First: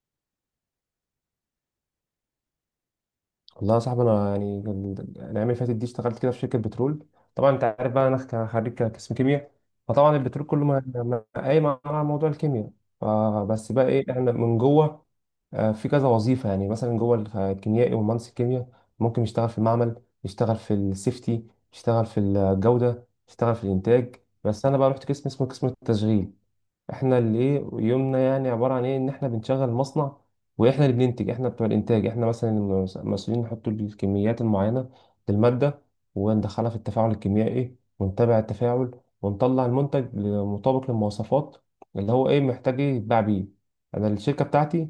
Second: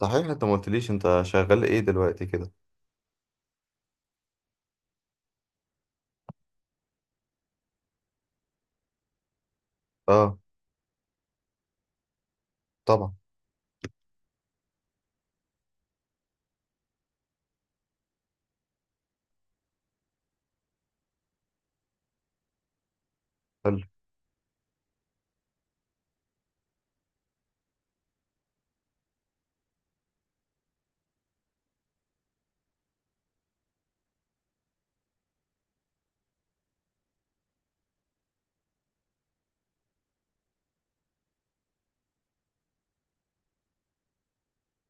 صحيح، انت ما قلتليش انت شغال ايه دلوقتي كده؟ والله يا صاحبي، انا يعني الايام اللي فاتت دي اشتغلت كده في شركه بترول. طبعا انت عارف بقى انا خريج قسم كيمياء. فطبعا اه. البترول كله قايم على موضوع الكيمياء. طبعا. فبس بقى ايه احنا من جوه؟ في كذا وظيفه، يعني مثلا جوه الكيميائي ومهندس الكيمياء ممكن يشتغل في المعمل، يشتغل في السيفتي، يشتغل في الجوده، يشتغل في حلو. الانتاج. بس انا بقى رحت قسم اسمه قسم التشغيل. احنا اللي ايه يومنا، يعني عباره عن ايه ان احنا بنشغل مصنع، واحنا اللي بننتج، احنا بتوع الانتاج، احنا مثلا المسؤولين نحط الكميات المعينه للماده، وندخلها في التفاعل الكيميائي ونتابع التفاعل، ونطلع المنتج مطابق للمواصفات، اللي هو ايه محتاج ايه يتباع بيه. انا الشركه بتاعتي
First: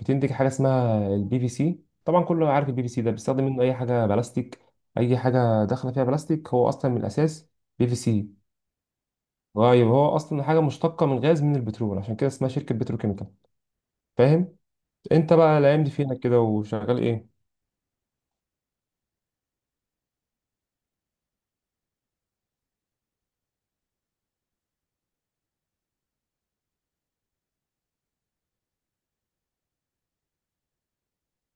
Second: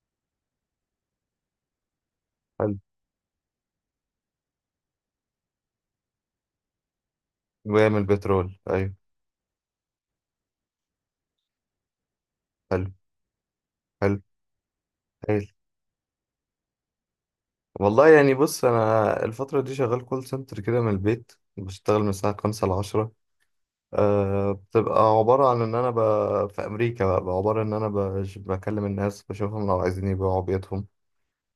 بتنتج حاجه اسمها البي في سي. طبعا كله عارف حلو. البي في سي ده بيستخدم منه اي حاجه بلاستيك، اي حاجه داخله فيها بلاستيك هو اصلا من الاساس بي في بعمل سي. بترول، ايوه. طيب هو اصلا حاجه مشتقه من غاز، من البترول، عشان كده اسمها شركه حلو. بتروكيميكال. حلو. فاهم؟ انت هايل. بقى الايام دي فينك كده وشغال ايه؟ والله يعني بص، انا الفترة دي شغال كول سنتر كده، من البيت بشتغل من الساعة خمسة لعشرة. آه، بتبقى عبارة عن ان انا في امريكا بقى، عبارة ان انا بكلم الناس، بشوفهم لو عايزين يبيعوا بيوتهم،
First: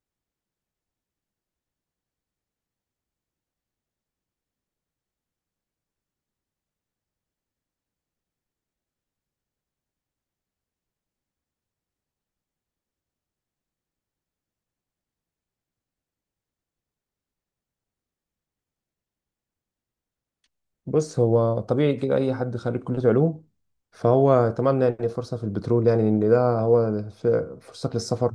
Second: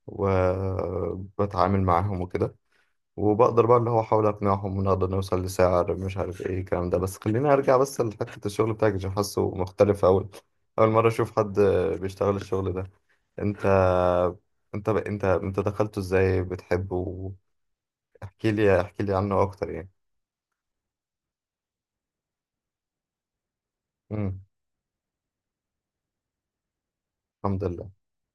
وبتعامل معاهم وكده. وبقدر بقى اللي هو احاول اقنعهم ونقدر نوصل لسعر، مش عارف ايه الكلام ده، بس خليني ارجع بس لحتة الشغل بتاعك عشان حاسه مختلف. اول مرة اشوف حد بيشتغل الشغل ده. انت انت انت دخلته ازاي؟ بتحبه؟ احكي لي احكي لي عنه اكتر يعني. بص، هو طبيعي كده اي حد خريج كليه علوم فهو امم اتمنى يعني فرصه في البترول، يعني ان ده هو الحمد لله. فرصتك للسفر،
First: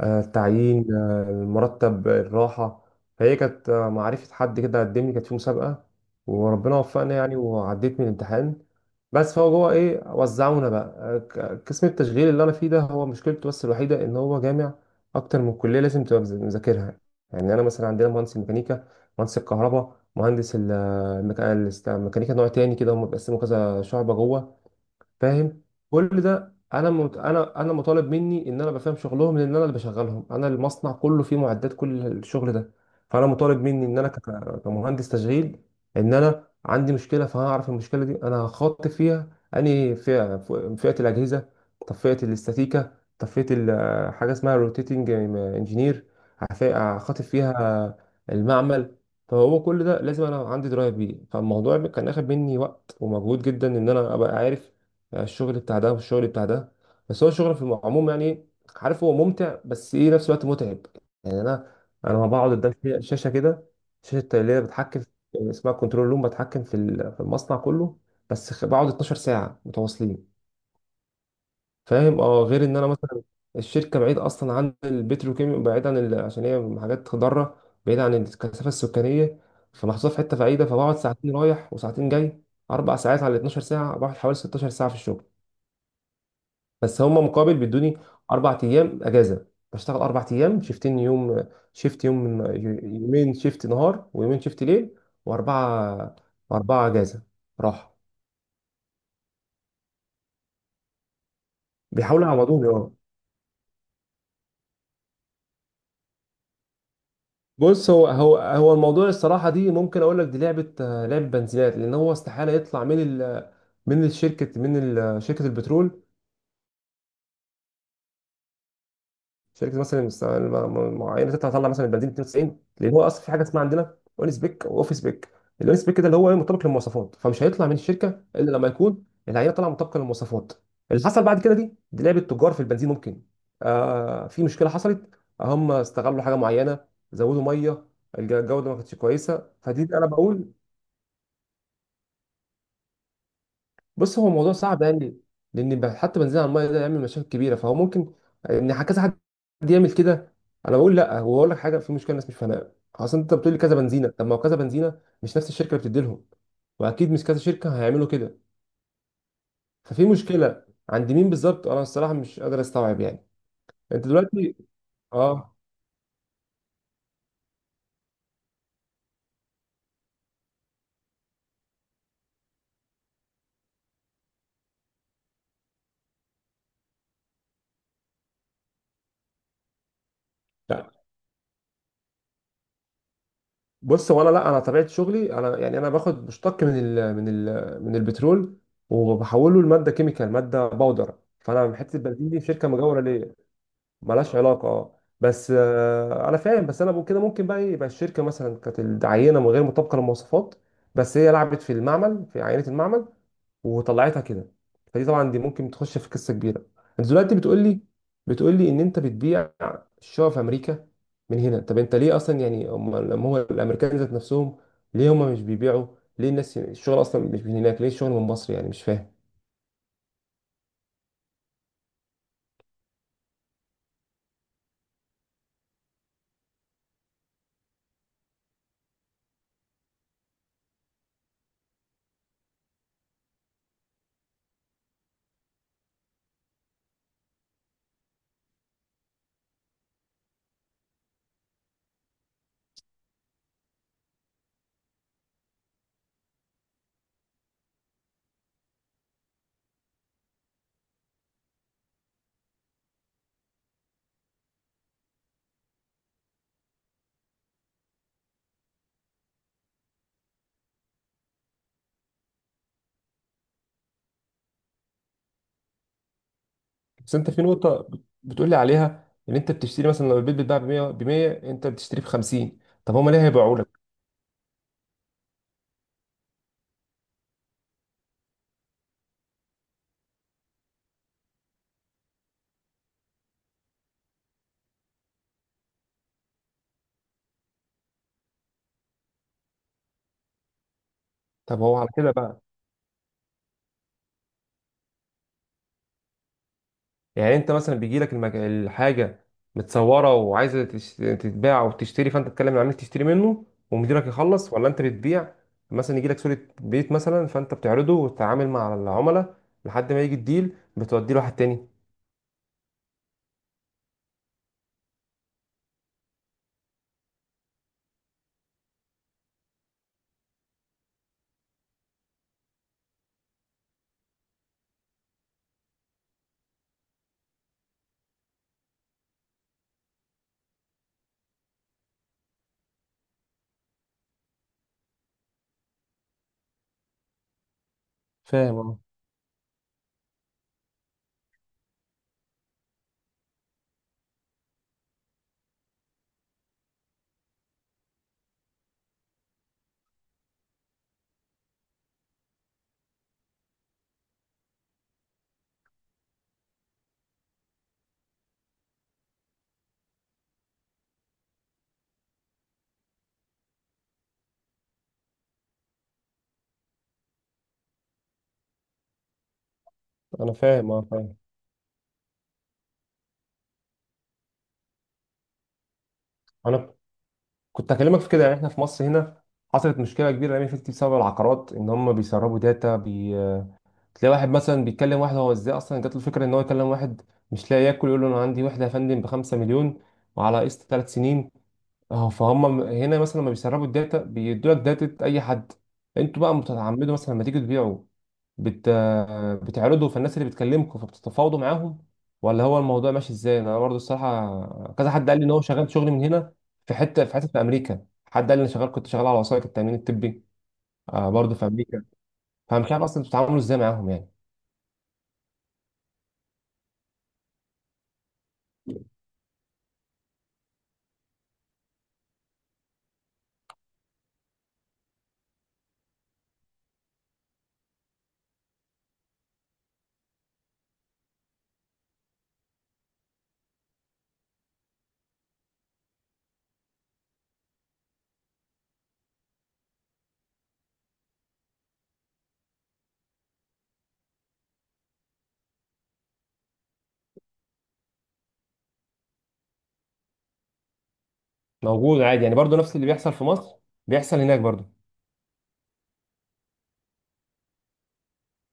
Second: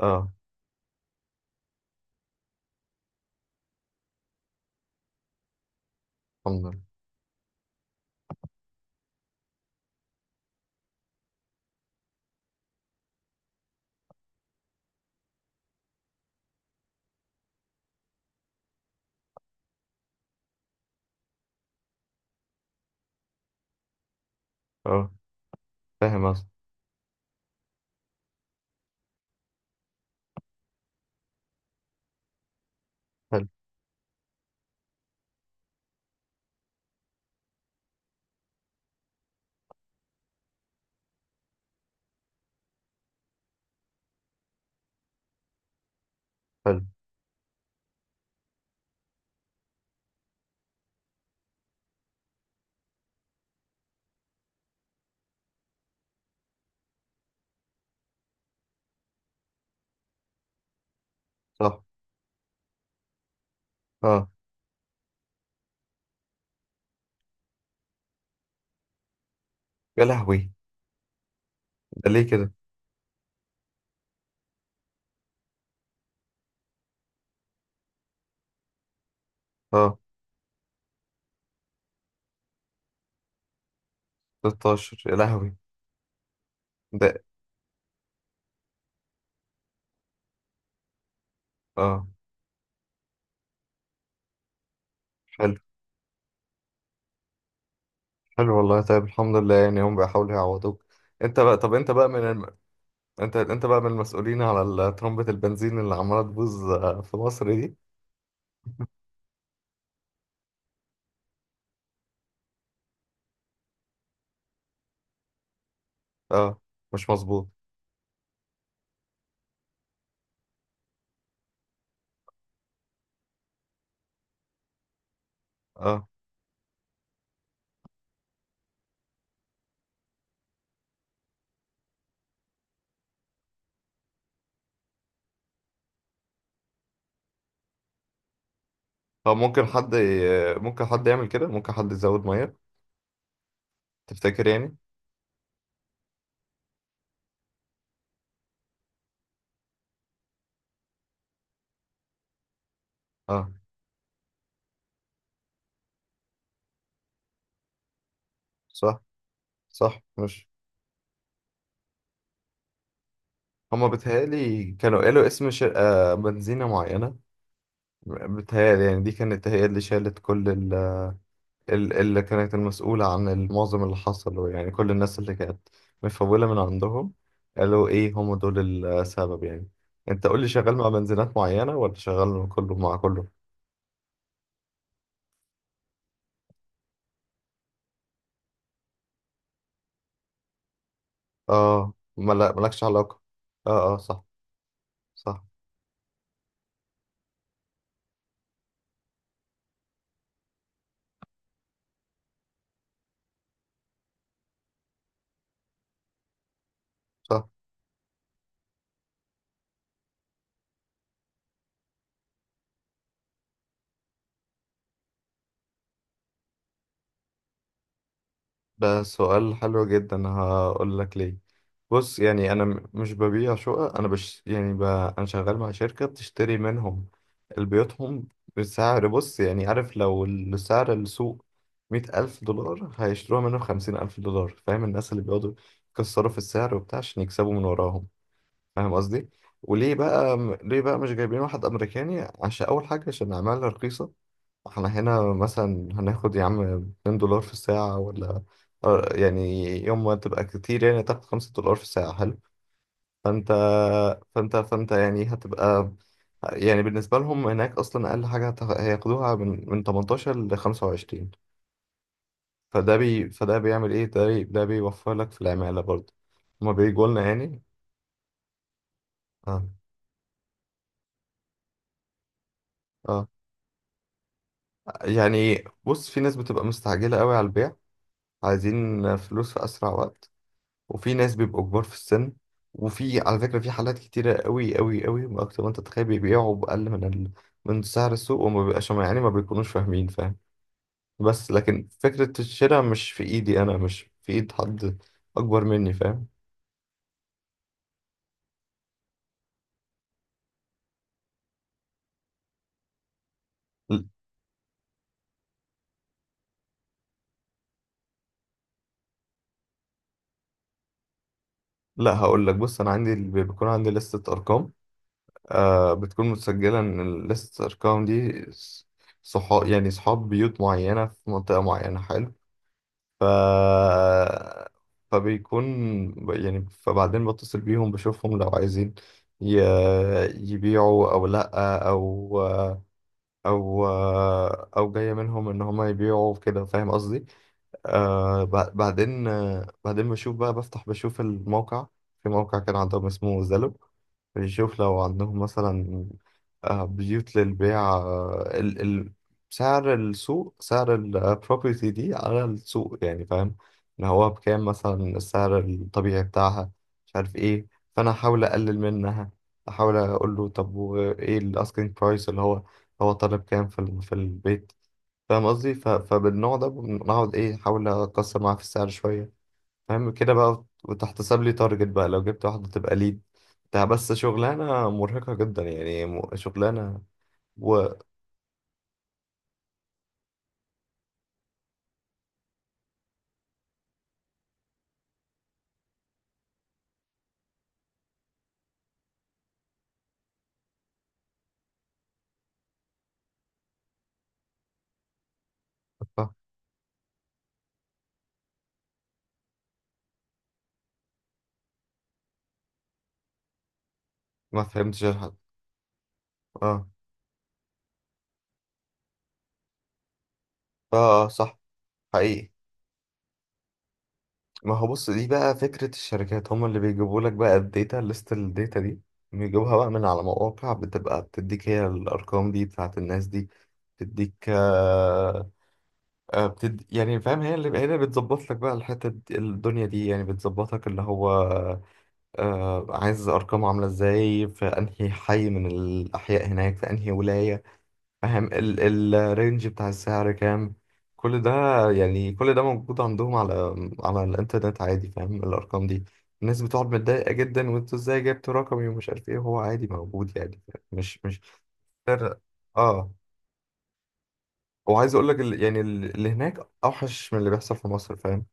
التعيين، المرتب، الراحة. فهي كانت معرفة حد كده قدمني، كانت في مسابقة الحمد وربنا لله. وفقنا يعني وعديت من الامتحان. بس فهو جوه ايه وزعونا بقى قسم التشغيل اللي انا فيه ده، هو مشكلته بس الوحيدة ان هو جامع اكتر من كلية لازم تبقى مذاكرها. يعني انا مثلا عندنا مهندس الميكانيكا، مهندس الكهرباء، مهندس الميكانيكا نوع تاني كده، هم بيقسموا كذا شعبة جوه. اه. فاهم؟ كل فاهم اصلا. ده انا مطالب مني ان انا بفهم شغلهم، لان انا اللي بشغلهم. انا المصنع كله فيه معدات، كل الشغل ده. فانا حلو. مطالب مني ان انا كمهندس تشغيل، ان انا عندي مشكله، فهعرف المشكله دي انا هخاطب فيها انهي فئه. فئه الاجهزه؟ طب فئه الاستاتيكا؟ طب فئه حاجه اسمها روتيتنج انجينير؟ حلو. هخاطب فيها المعمل. فهو كل ده لازم انا عندي درايه بيه. فالموضوع كان اخد مني وقت ومجهود جدا ان انا ابقى عارف الشغل بتاع ده والشغل بتاع ده. بس هو الشغل في العموم، يعني عارف، هو ممتع بس ايه نفس الوقت متعب. يعني انا صح. انا لما بقعد قدام شاشه كده، اه. شاشه اللي هي اسمها كنترول روم بتحكم في في المصنع كله، بس بقعد 12 ساعه يا متواصلين. لهوي! ده فاهم؟ ليه اه، كده؟ غير ان انا مثلا الشركه بعيد اصلا عن البتروكيمياء، بعيد عن عشان هي حاجات ضاره، بعيد عن الكثافه السكانيه، اه. فمحطوطه في حته بعيده. فبقعد ساعتين رايح وساعتين جاي، اربع ساعات على 12 ساعه، بقعد حوالي 16 ساعه في 16، يا الشغل. لهوي! بس هم ده. مقابل بيدوني اربع ايام اجازه. بشتغل اربع ايام، شيفتين يوم، شيفت اه. يوم، يومين شيفت نهار ويومين شيفت ليل، حلو. واربعه، واربعه اجازه، راحه. حلو والله، طيب الحمد لله، يعني هم بيحاولوا يعوضوك. انت بقى، طب انت بقى من بيحاولوا يعوضوني، اه. انت بقى من المسؤولين على طرمبة البنزين اللي عمالة تبوظ في مصر دي؟ بص، هو الموضوع الصراحه دي، ممكن اقول لك دي لعبه، لعبه بنزينات. لان هو استحاله يطلع من ال، من الشركه، من شركه البترول. اه. مش مظبوط. شركه مثلا معينه تطلع مثلا البنزين 92، لان هو اصلا في حاجه اسمها عندنا اون سبيك واوف سبيك. الاون سبيك ده اه. اللي هو إيه؟ مطابق للمواصفات. فمش هيطلع من الشركه الا لما يكون العينه طالعه مطابقه للمواصفات. اللي حصل بعد كده، دي لعبه تجار في البنزين. ممكن، في مشكله حصلت، هم استغلوا حاجه معينه، زودوا ميه، الجوده ما كانتش طب كويسه. ممكن فدي حد انا بقول. ممكن حد يعمل كده؟ ممكن حد يزود ميه؟ بص، هو تفتكر موضوع يعني؟ صعب يعني، لان حتى بنزين على الميه ده يعمل مشاكل كبيره، فهو ممكن ان كذا حد يعمل كده. انا بقول لا. هو اقول لك حاجه، في مشكله الناس مش فاهمها، اصل انت اه. بتقول لي كذا بنزينه، طب ما هو كذا بنزينه مش نفس الشركه اللي بتدي لهم، واكيد مش كذا شركه هيعملوا كده. صح. صح، ففي مش... مشكله عند مين بالظبط؟ انا الصراحه مش قادر استوعب، يعني. هما انت دلوقتي، بيتهيألي كانوا قالوا اسم اه. شركة بنزينة معينة. بيتهيألي يعني دي كانت هي اللي شالت كل اللي كانت المسؤولة عن المعظم اللي حصل، يعني كل الناس اللي كانت مفولة من عندهم. قالوا إيه؟ هم دول السبب يعني. أنت قول لي، شغال مع لا، بنزينات معينة ولا شغال مع كله، مع كله؟ بص هو انا، لا انا طبيعه شغلي، انا يعني انا باخد مشتق من البترول، وبحوله لماده كيميكال، ماده باودر، فانا آه، حته البنزين دي في شركه مالكش علاقة. مجاوره، آه آه، صح. ملهاش علاقه. اه صح. بس، انا فاهم. بس انا بقول كده ممكن بقى إيه، يبقى الشركه مثلا كانت العينه من غير مطابقه للمواصفات، بس هي لعبت في المعمل في عينه المعمل وطلعتها كده. فدي طبعا دي ممكن تخش في قصه كبيره. انت دلوقتي صح. بتقول لي ان انت بتبيع الشقق في امريكا من هنا. طب انت ليه اصلا، يعني هم لما هو الامريكان ذات نفسهم، ليه هم مش بيبيعوا؟ ليه الناس الشغل اصلا مش من هناك؟ ليه الشغل من مصر؟ يعني مش ده فاهم. سؤال حلو جدا، هقول لك ليه. بص يعني انا مش ببيع شقق، انا بش يعني انا شغال مع شركة بتشتري منهم بيوتهم بسعر. بص يعني عارف، لو السعر السوق 100,000 دولار، هيشتروها منه بـ50,000 دولار، فاهم؟ الناس اللي بيقعدوا يكسروا في السعر وبتاع عشان يكسبوا من وراهم، فاهم قصدي؟ وليه بقى؟ ليه بقى مش جايبين واحد أمريكاني؟ عشان أول حاجة، عشان العمالة رخيصة. احنا هنا مثلا هناخد، يا عم، $2 في الساعة، ولا آه، يعني يوم ما تبقى كتير يعني تاخد $5 في الساعة. حلو. فانت فانت يعني هتبقى... يعني بالنسبة لهم هناك، أصلا أقل حاجة هياخدوها من 18 ل 25. فده بيعمل إيه؟ ده بيوفر لك في العمالة برضه. هما بيجوا بس لنا انت في يعني. نقطة بتقول لي عليها ان انت اه. بتشتري، مثلا لو البيت بيتباع ب 100، ب 100 انت بتشتريه ب 50، طب هما ليه اه. هيبيعوا لك؟ يعني بص، في ناس بتبقى مستعجلة قوي على البيع، عايزين فلوس في أسرع وقت. وفي ناس بيبقوا كبار في السن. وفي، على فكرة، في حالات كتيرة قوي قوي قوي، ما أكتر ما أنت تتخيل، بيبيعوا بأقل من من سعر السوق، وما بيبقاش يعني، ما بيكونوش فاهمين، فاهم؟ بس طب هو لكن على كده فكرة بقى، الشراء مش في إيدي أنا، مش في إيد حد أكبر مني، فاهم؟ يعني انت مثلا بيجي لك الحاجة متصورة وعايزة تتباع او تشتري، فانت تتكلم مع العميل تشتري منه ل- ومديرك يخلص، ولا انت بتبيع؟ مثلا يجي لك صورة بيت، مثلا فانت بتعرضه وتتعامل مع العملاء لحد ما يجي الديل بتوديه لواحد تاني؟ لا، هقول لك. بص، أنا عندي بيكون عندي لستة أرقام. آه، بتكون متسجلة إن لستة الأرقام دي صحاب، يعني صحاب بيوت معينة في منطقة معينة. حلو. ف فبيكون يعني، فبعدين بتصل بيهم، بشوفهم لو عايزين ي... يبيعوا او لا، او او او جاية منهم ان هما يبيعوا كده، فاهم قصدي؟ آه، فاهم، اه. بعدين، آه بعدين بشوف بقى، بفتح بشوف الموقع. في موقع كان عندهم اسمه زلو، بنشوف لو عندهم مثلا آه بيوت للبيع. آه، ال سعر السوق، سعر البروبرتي دي على السوق، يعني فاهم ان هو بكام مثلا السعر الطبيعي بتاعها، مش عارف ايه. فانا احاول اقلل منها، احاول اقول له طب وايه الاسكينج برايس اللي هو، هو طالب كام في في البيت؟ فاهم قصدي؟ فبالنوع ده بنقعد ايه احاول اكسر معاه في السعر شويه، فاهم كده انا بقى؟ فاهم، اه، فاهم. وتحتسب لي تارجت بقى لو جبت واحده، تبقى ليد. ده بس شغلانه مرهقه جدا، يعني انا شغلانه... كنت و... هكلمك في كده. يعني احنا في مصر هنا حصلت مشكله كبيره الايام اللي فاتت بسبب العقارات، ان هم بيسربوا داتا تلاقي واحد مثلا بيتكلم واحد، هو ازاي اصلا جات له الفكره ان هو يكلم واحد مش لاقي ياكل يقول له انا عندي وحده يا فندم ب 5 مليون وعلى قسط 3 سنين؟ اه، فهم هنا مثلا لما بيسربوا الداتا بيدوا لك داتا اي حد. ف... انتوا بقى بتتعمدوا مثلا لما تيجوا تبيعوا، بت... بتعرضوا، فالناس اللي بتكلمكم فبتتفاوضوا معاهم، ولا هو الموضوع ماشي ازاي؟ انا برضه ما الصراحه كذا فهمتش حد قال لي ان الحد. هو شغال شغل من هنا في اه. حته في امريكا. حد قال لي انا شغال، كنت شغال على وثائق التامين الطبي، اه. آه، برضه في صح. امريكا. حقيقي. فمش عارف اصلا بتتعاملوا ازاي معاهم، يعني. ما هو بص، دي بقى فكره الشركات، هم اللي بيجيبوا لك بقى الداتا ليست، الداتا دي بيجيبوها بقى من على مواقع، بتبقى بتديك هي الارقام دي بتاعت الناس دي، تديك. آه، يعني فاهم، هي اللي بتظبط لك بقى الحتة دي- الدنيا دي، يعني بتظبطك اللي هو آه، عايز أرقامه عاملة ازاي في أنهي حي من الأحياء هناك، في أنهي ولاية، فاهم؟ الرينج بتاع السعر كام، كل ده، يعني كل ده موجود عندهم على الإنترنت عادي، فاهم؟ الأرقام دي، الناس بتقعد متضايقة جدا، وانتوا ازاي جبتوا رقمي ومش عارف ايه، هو عادي موجود يعني، مش موجود عادي، يعني برضه نفس اللي اه. بيحصل في مصر بيحصل هناك برضه. وعايز اقول لك يعني اللي هناك اوحش من اللي بيحصل في مصر، فاهم؟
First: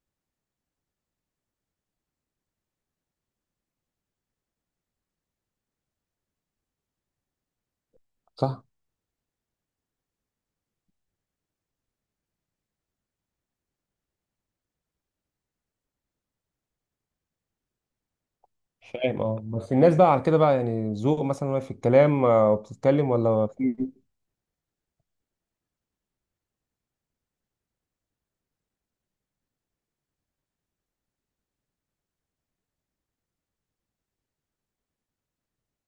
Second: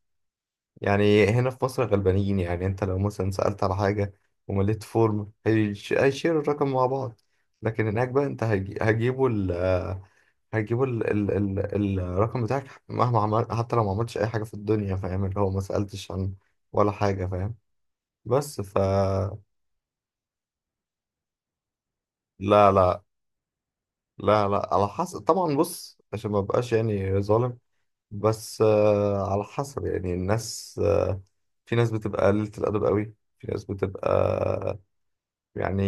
يعني هنا في مصر غلبانين، يعني انت لو مثلا سألت على حاجة ومليت فورم، هيشيروا الرقم مع بعض. لكن هناك بقى انت صح. هيجي- هيجيبوا ال هيجيبوا ال ال ال الرقم بتاعك مهما عمل، حتى لو ما عملتش اي حاجة في الدنيا، فاهم؟ اللي هو ما سألتش عن ولا حاجة، فاهم؟ بس فاهم، اه. بس الناس بقى على كده بقى، يعني ذوق مثلا، وهي في الكلام لا لا. وبتتكلم، ولا في؟ لا لا، على حسب طبعا، بص عشان ما بقاش يعني ظالم. بس آه، على حسب يعني، الناس في ناس بتبقى قليلة الأدب قوي، في ناس بتبقى يعني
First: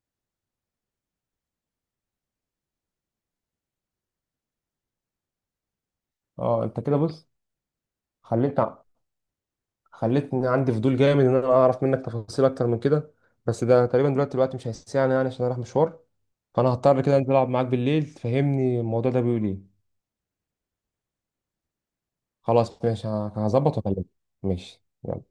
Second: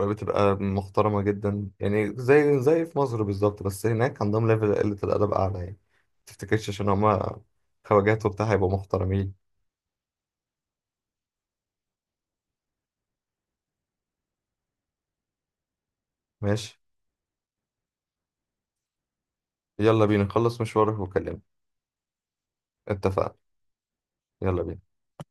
بتبقى محترمة جدا، يعني زي في مصر بالظبط. بس هناك عندهم ليفل قلة الأدب أعلى يعني، اه، متفتكرش انت عشان كده بص، هما خواجات وبتاع خليت هيبقوا محترمين. خليتني عندي فضول جامد ان انا اعرف منك تفاصيل اكتر من كده. بس ده تقريبا دلوقتي الوقت مش هيسعني، يعني عشان اروح مشوار. فانا ماشي. هضطر كده انزل العب معاك بالليل تفهمني الموضوع ده بيقول ايه. يلا بينا نخلص مشوارك وكلمني. خلاص، ماشي، اتفقنا. هظبط واكلمك. يلا بينا. ماشي، يلا.